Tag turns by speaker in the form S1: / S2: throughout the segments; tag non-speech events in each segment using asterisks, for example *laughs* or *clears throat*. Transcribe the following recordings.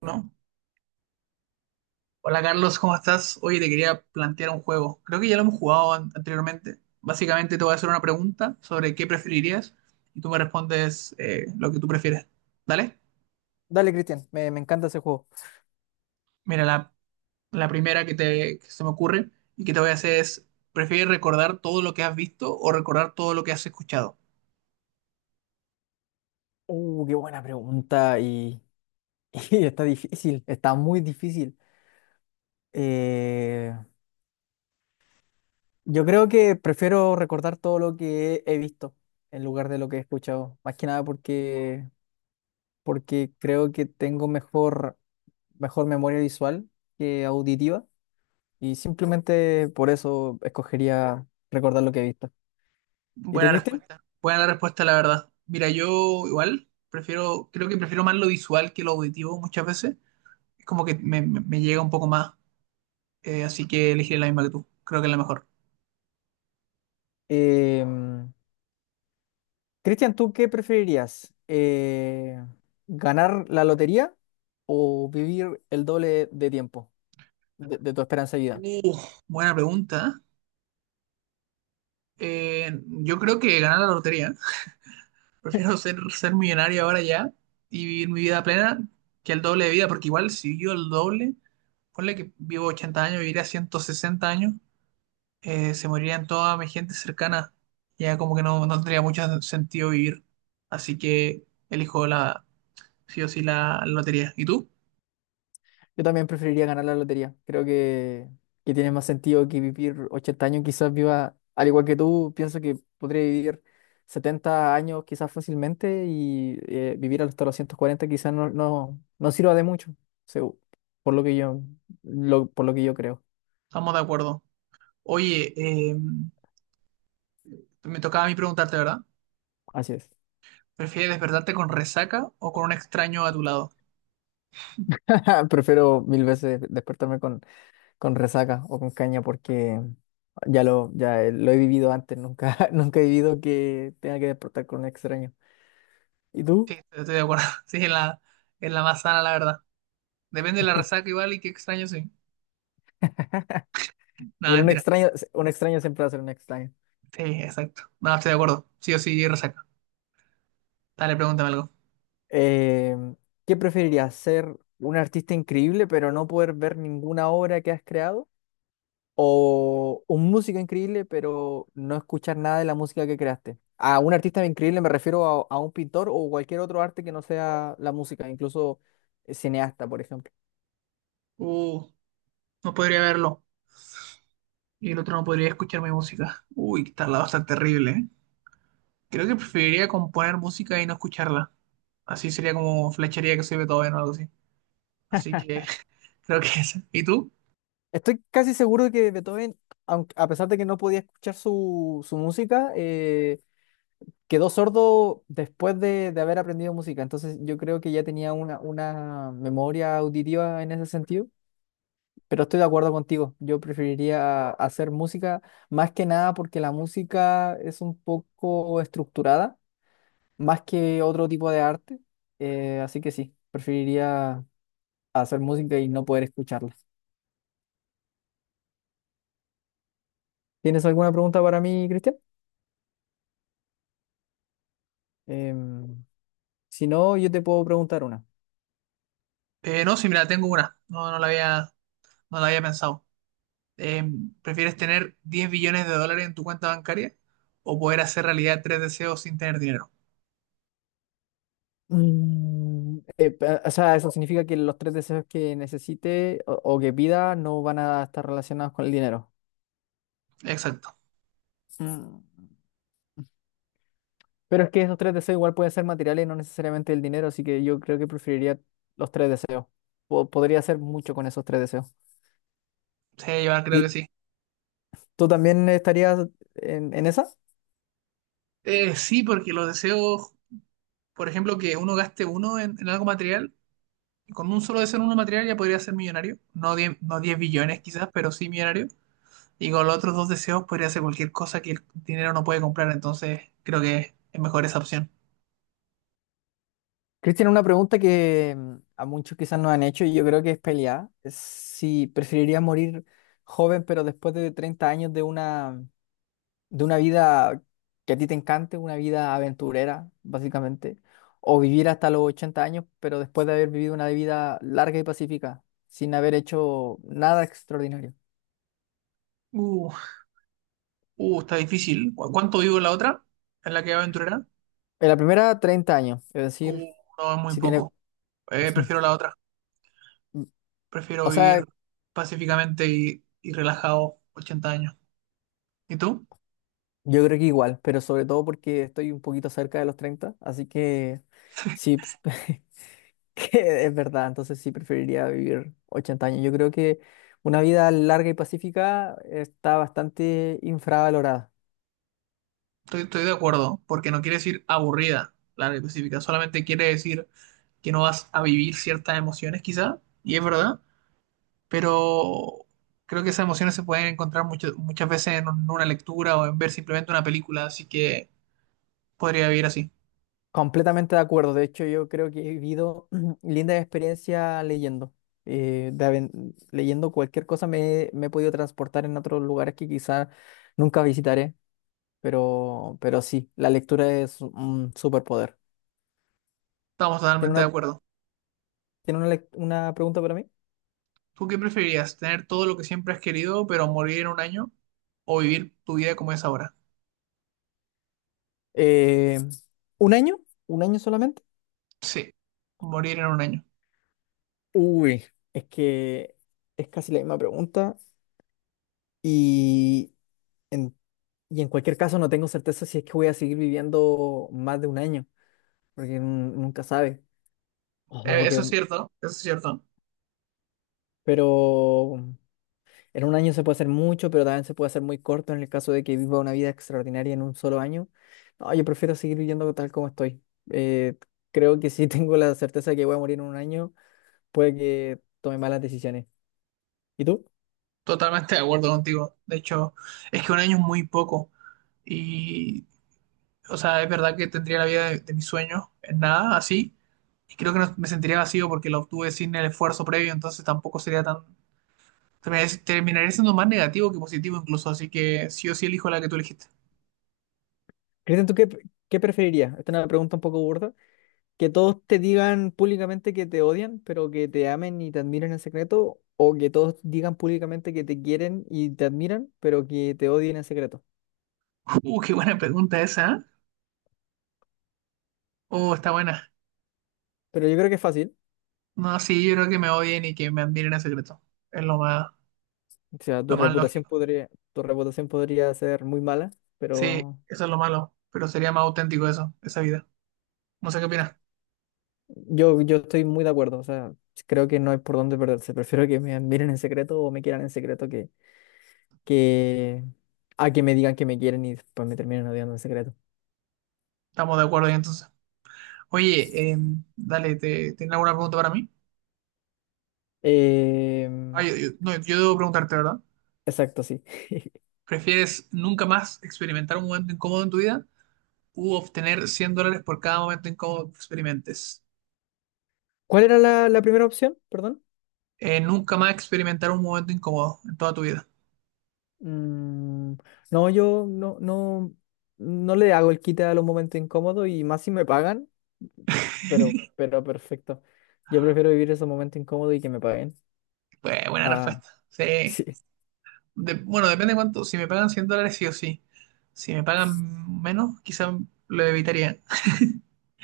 S1: ¿No? Hola Carlos, ¿cómo estás? Oye, te quería plantear un juego. Creo que ya lo hemos jugado anteriormente. Básicamente te voy a hacer una pregunta sobre qué preferirías y tú me respondes lo que tú prefieres. ¿Dale?
S2: Dale, Cristian, me encanta ese juego.
S1: Mira, la primera que se me ocurre y que te voy a hacer es, ¿prefieres recordar todo lo que has visto o recordar todo lo que has escuchado?
S2: Qué buena pregunta y, *laughs* y está difícil, está muy difícil. Eh, yo creo que prefiero recordar todo lo que he visto en lugar de lo que he escuchado, más que nada porque creo que tengo mejor memoria visual que auditiva y simplemente por eso escogería recordar lo que he visto. ¿Y tú,
S1: Buena
S2: Cristian?
S1: respuesta. Buena la respuesta, la verdad. Mira, yo igual prefiero, creo que prefiero más lo visual que lo auditivo muchas veces. Es como que me llega un poco más. Así que elegiré la misma que tú. Creo que es la mejor.
S2: Em, Cristian, ¿tú qué preferirías? ¿Ganar la lotería o vivir el doble de tiempo de tu esperanza de vida?
S1: Uh, Buena pregunta. Yo creo que ganar la lotería. *laughs* Prefiero ser millonario ahora ya y vivir mi vida plena que el doble de vida, porque igual si vivo el doble, ponle que vivo 80 años, viviría 160 años, se morirían toda mi gente cercana. Ya como que no, no tendría mucho sentido vivir. Así que elijo sí o sí la lotería. ¿Y tú?
S2: Yo también preferiría ganar la lotería. Creo que tiene más sentido que vivir 80 años. Quizás viva, al igual que tú, pienso que podría vivir 70 años quizás fácilmente y vivir hasta los 140 quizás no sirva de mucho, segu- por lo que yo, por lo que yo creo.
S1: Estamos de acuerdo. Oye, me tocaba a mí preguntarte, ¿verdad?
S2: Así es.
S1: ¿Prefieres despertarte con resaca o con un extraño a tu lado?
S2: *laughs* Prefiero mil veces despertarme con resaca o con caña porque lo he vivido antes, nunca, *laughs* nunca he vivido que tenga que despertar con un extraño. ¿Y
S1: Sí,
S2: tú?
S1: estoy de acuerdo. *laughs* Sí, es la más sana, la verdad. Depende de la
S2: *laughs*
S1: resaca igual y qué extraño, sí. Nada,
S2: Pero
S1: mentira.
S2: un extraño siempre va a ser un extraño.
S1: Sí, exacto. No, estoy de acuerdo. Sí o sí, resaca. Dale, pregúntame algo.
S2: Eh, ¿Qué preferirías? ¿Ser un artista increíble pero no poder ver ninguna obra que has creado? ¿O un músico increíble pero no escuchar nada de la música que creaste? A un artista increíble me refiero a un pintor o cualquier otro arte que no sea la música, incluso cineasta, por ejemplo.
S1: Uh, no podría verlo. Y el otro no podría escuchar mi música. Uy, que tal va a estar terrible, ¿eh? Creo que preferiría componer música y no escucharla. Así sería como flecharía que soy Beethoven o algo así. Así que *laughs* creo que esa. ¿Y tú?
S2: Estoy casi seguro de que Beethoven, aunque, a pesar de que no podía escuchar su música, quedó sordo después de haber aprendido música. Entonces yo creo que ya tenía una memoria auditiva en ese sentido. Pero estoy de acuerdo contigo. Yo preferiría hacer música más que nada porque la música es un poco estructurada, más que otro tipo de arte. Así que sí, preferiría hacer música y no poder escucharla. ¿Tienes alguna pregunta para mí, Cristian? Em, Si no, yo te puedo preguntar una.
S1: No, sí, mira, tengo una. No la había pensado. Eh, ¿Prefieres tener 10 billones de dólares en tu cuenta bancaria o poder hacer realidad tres deseos sin tener dinero?
S2: O sea, eso significa que los tres deseos que necesite o que pida no van a estar relacionados con el dinero.
S1: Exacto.
S2: Mm. Pero es que esos tres deseos igual pueden ser materiales, no necesariamente el dinero, así que yo creo que preferiría los tres deseos. Podría hacer mucho con esos tres deseos.
S1: Sí, yo creo que
S2: ¿Y
S1: sí.
S2: tú también estarías en esa?
S1: Sí, porque los deseos, por ejemplo, que uno gaste uno en algo material, con un solo deseo en uno material ya podría ser millonario. No 10, no 10 billones quizás, pero sí millonario. Y con los otros dos deseos podría hacer cualquier cosa que el dinero no puede comprar. Entonces, creo que es mejor esa opción.
S2: Cristian, una pregunta que a muchos quizás nos han hecho y yo creo que es peleada. Es si preferirías morir joven pero después de 30 años de una... vida que a ti te encante, una vida aventurera, básicamente, o vivir hasta los 80 años, pero después de haber vivido una vida larga y pacífica, sin haber hecho nada extraordinario.
S1: Uh, Está difícil. ¿Cuánto vivo en la otra? ¿En la que aventurera?
S2: En la primera, 30 años, es decir,
S1: Uh, no, es muy
S2: si tiene,
S1: poco. Prefiero la otra. Prefiero
S2: o sea,
S1: vivir pacíficamente y relajado 80 años. ¿Y tú?
S2: yo creo que igual, pero sobre todo porque estoy un poquito cerca de los 30 así que sí, *laughs* que es verdad, entonces sí preferiría vivir 80 años. Yo creo que una vida larga y pacífica está bastante infravalorada.
S1: Estoy de acuerdo, porque no quiere decir aburrida, larga y pacífica. Solamente quiere decir que no vas a vivir ciertas emociones, quizá, y es verdad, pero creo que esas emociones se pueden encontrar muchas veces en una lectura o en ver simplemente una película, así que podría vivir así.
S2: Completamente de acuerdo. De hecho, yo creo que he vivido *clears throat* linda experiencia leyendo. Leyendo cualquier cosa me he podido transportar en otros lugares que quizá nunca visitaré, pero sí, la lectura es un superpoder.
S1: Estamos
S2: ¿Tiene
S1: totalmente de
S2: una,
S1: acuerdo.
S2: tiene una pregunta para mí?
S1: ¿Tú qué preferirías? ¿Tener todo lo que siempre has querido, pero morir en un año? ¿O vivir tu vida como es ahora?
S2: Eh, ¿Un año? ¿Un año solamente?
S1: Sí, morir en un año.
S2: Uy, es que es casi la misma pregunta y en, y en cualquier caso no tengo certeza si es que voy a seguir viviendo más de un año. Porque nunca sabe. Ojo.
S1: Eso es cierto, eso es cierto.
S2: Pero en un año se puede hacer mucho, pero también se puede hacer muy corto en el caso de que viva una vida extraordinaria en un solo año. No, yo prefiero seguir viviendo tal como estoy. Eh, Creo que si *laughs* tengo la certeza de que voy a morir en un año, puede que tome malas decisiones. ¿Y tú?
S1: Totalmente de acuerdo contigo. De hecho, es que un año es muy poco. Y, o sea, es verdad que tendría la vida de mis sueños en nada, así. Y creo que me sentiría vacío porque la obtuve sin el esfuerzo previo, entonces tampoco Terminaría siendo más negativo que positivo incluso, así que sí o sí elijo la que tú elegiste.
S2: Cristian, ¿tú qué preferirías? Esta es una pregunta un poco burda. Que todos te digan públicamente que te odian, pero que te amen y te admiren en secreto, o que todos digan públicamente que te quieren y te admiran, pero que te odien en secreto.
S1: *laughs* Qué buena pregunta esa, ¿eh? Está buena.
S2: Pero yo creo que es fácil.
S1: No, sí, yo creo que me odien y que me admiren en secreto. Es lo más,
S2: O sea,
S1: lo
S2: tu
S1: más
S2: reputación
S1: lógico.
S2: podría, tu reputación podría ser muy mala,
S1: Sí,
S2: pero
S1: eso es lo malo, pero sería más auténtico eso, esa vida. No sé qué opinas.
S2: yo estoy muy de acuerdo. O sea, creo que no hay por dónde perderse. Prefiero que me admiren en secreto o me quieran en secreto que a que me digan que me quieren y después me terminen odiando en secreto.
S1: Estamos de acuerdo ahí entonces. Oye, dale, ¿te, ¿tienes alguna pregunta para mí? Ah,
S2: Em,
S1: no, yo debo preguntarte, ¿verdad?
S2: exacto, sí. *laughs*
S1: ¿Prefieres nunca más experimentar un momento incómodo en tu vida u obtener 100 dólares por cada momento incómodo que experimentes?
S2: ¿Cuál era la primera opción? Perdón.
S1: Nunca más experimentar un momento incómodo en toda tu vida.
S2: Mm, no, yo no le hago el quite a los momentos incómodos y más si me pagan, pero,
S1: *laughs*
S2: pero perfecto. Yo prefiero vivir esos momentos incómodos y que me paguen.
S1: Pues, buena
S2: Ah,
S1: respuesta.
S2: *laughs*
S1: Sí.
S2: sí.
S1: De- bueno, depende cuánto. Si me pagan 100 dólares, sí o sí. Si me pagan menos, quizá lo evitaría.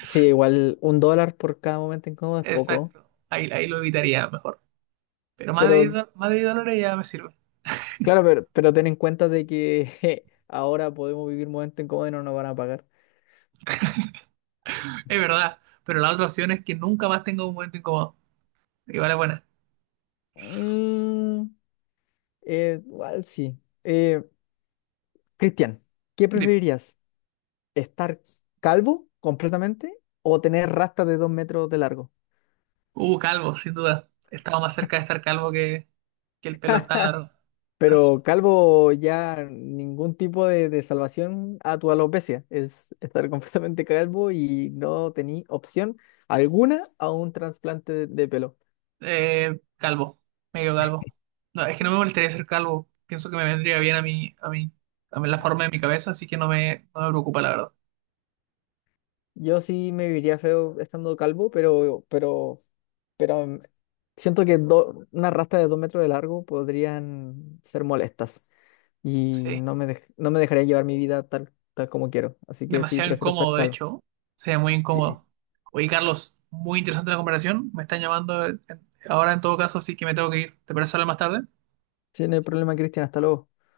S2: Sí, igual $1 por cada momento incómodo es poco.
S1: Exacto, ahí, ahí lo evitaría mejor. Pero más de, 10
S2: Pero,
S1: do- más de 10 dólares ya me sirve.
S2: claro, pero ten en cuenta de que *laughs* je, ahora podemos vivir momentos incómodos y no nos van a pagar.
S1: Es verdad, pero la otra opción es que nunca más tenga un momento incómodo. Igual es buena.
S2: Mm, Igual sí. Eh, Cristian, ¿qué
S1: Dime.
S2: preferirías? Estar calvo completamente o tener rastas de 2 metros de largo.
S1: Calvo, sin duda. Estaba más cerca de estar calvo que el pelo tan largo. Así.
S2: Pero calvo ya ningún tipo de salvación a tu alopecia. Es estar *laughs* completamente calvo y no tení opción alguna a un trasplante de pelo.
S1: Calvo, medio calvo. No, es que no me molestaría ser calvo. Pienso que me vendría bien a mí, a mí, a mí la forma de mi cabeza, así que no me, no me preocupa, la verdad.
S2: Yo sí me viviría feo estando calvo, pero siento que una rasta de 2 metros de largo podrían ser molestas y
S1: Sí.
S2: no me dejaría llevar mi vida tal como quiero. Así que sí,
S1: Demasiado
S2: prefiero estar
S1: incómodo, de
S2: calvo.
S1: hecho. Sería muy
S2: Sí,
S1: incómodo. Oye, Carlos, muy interesante la comparación. Me están llamando ahora en todo caso, así que me tengo que ir. ¿Te parece hablar más tarde?
S2: sí, no hay problema, Cristian. Hasta luego.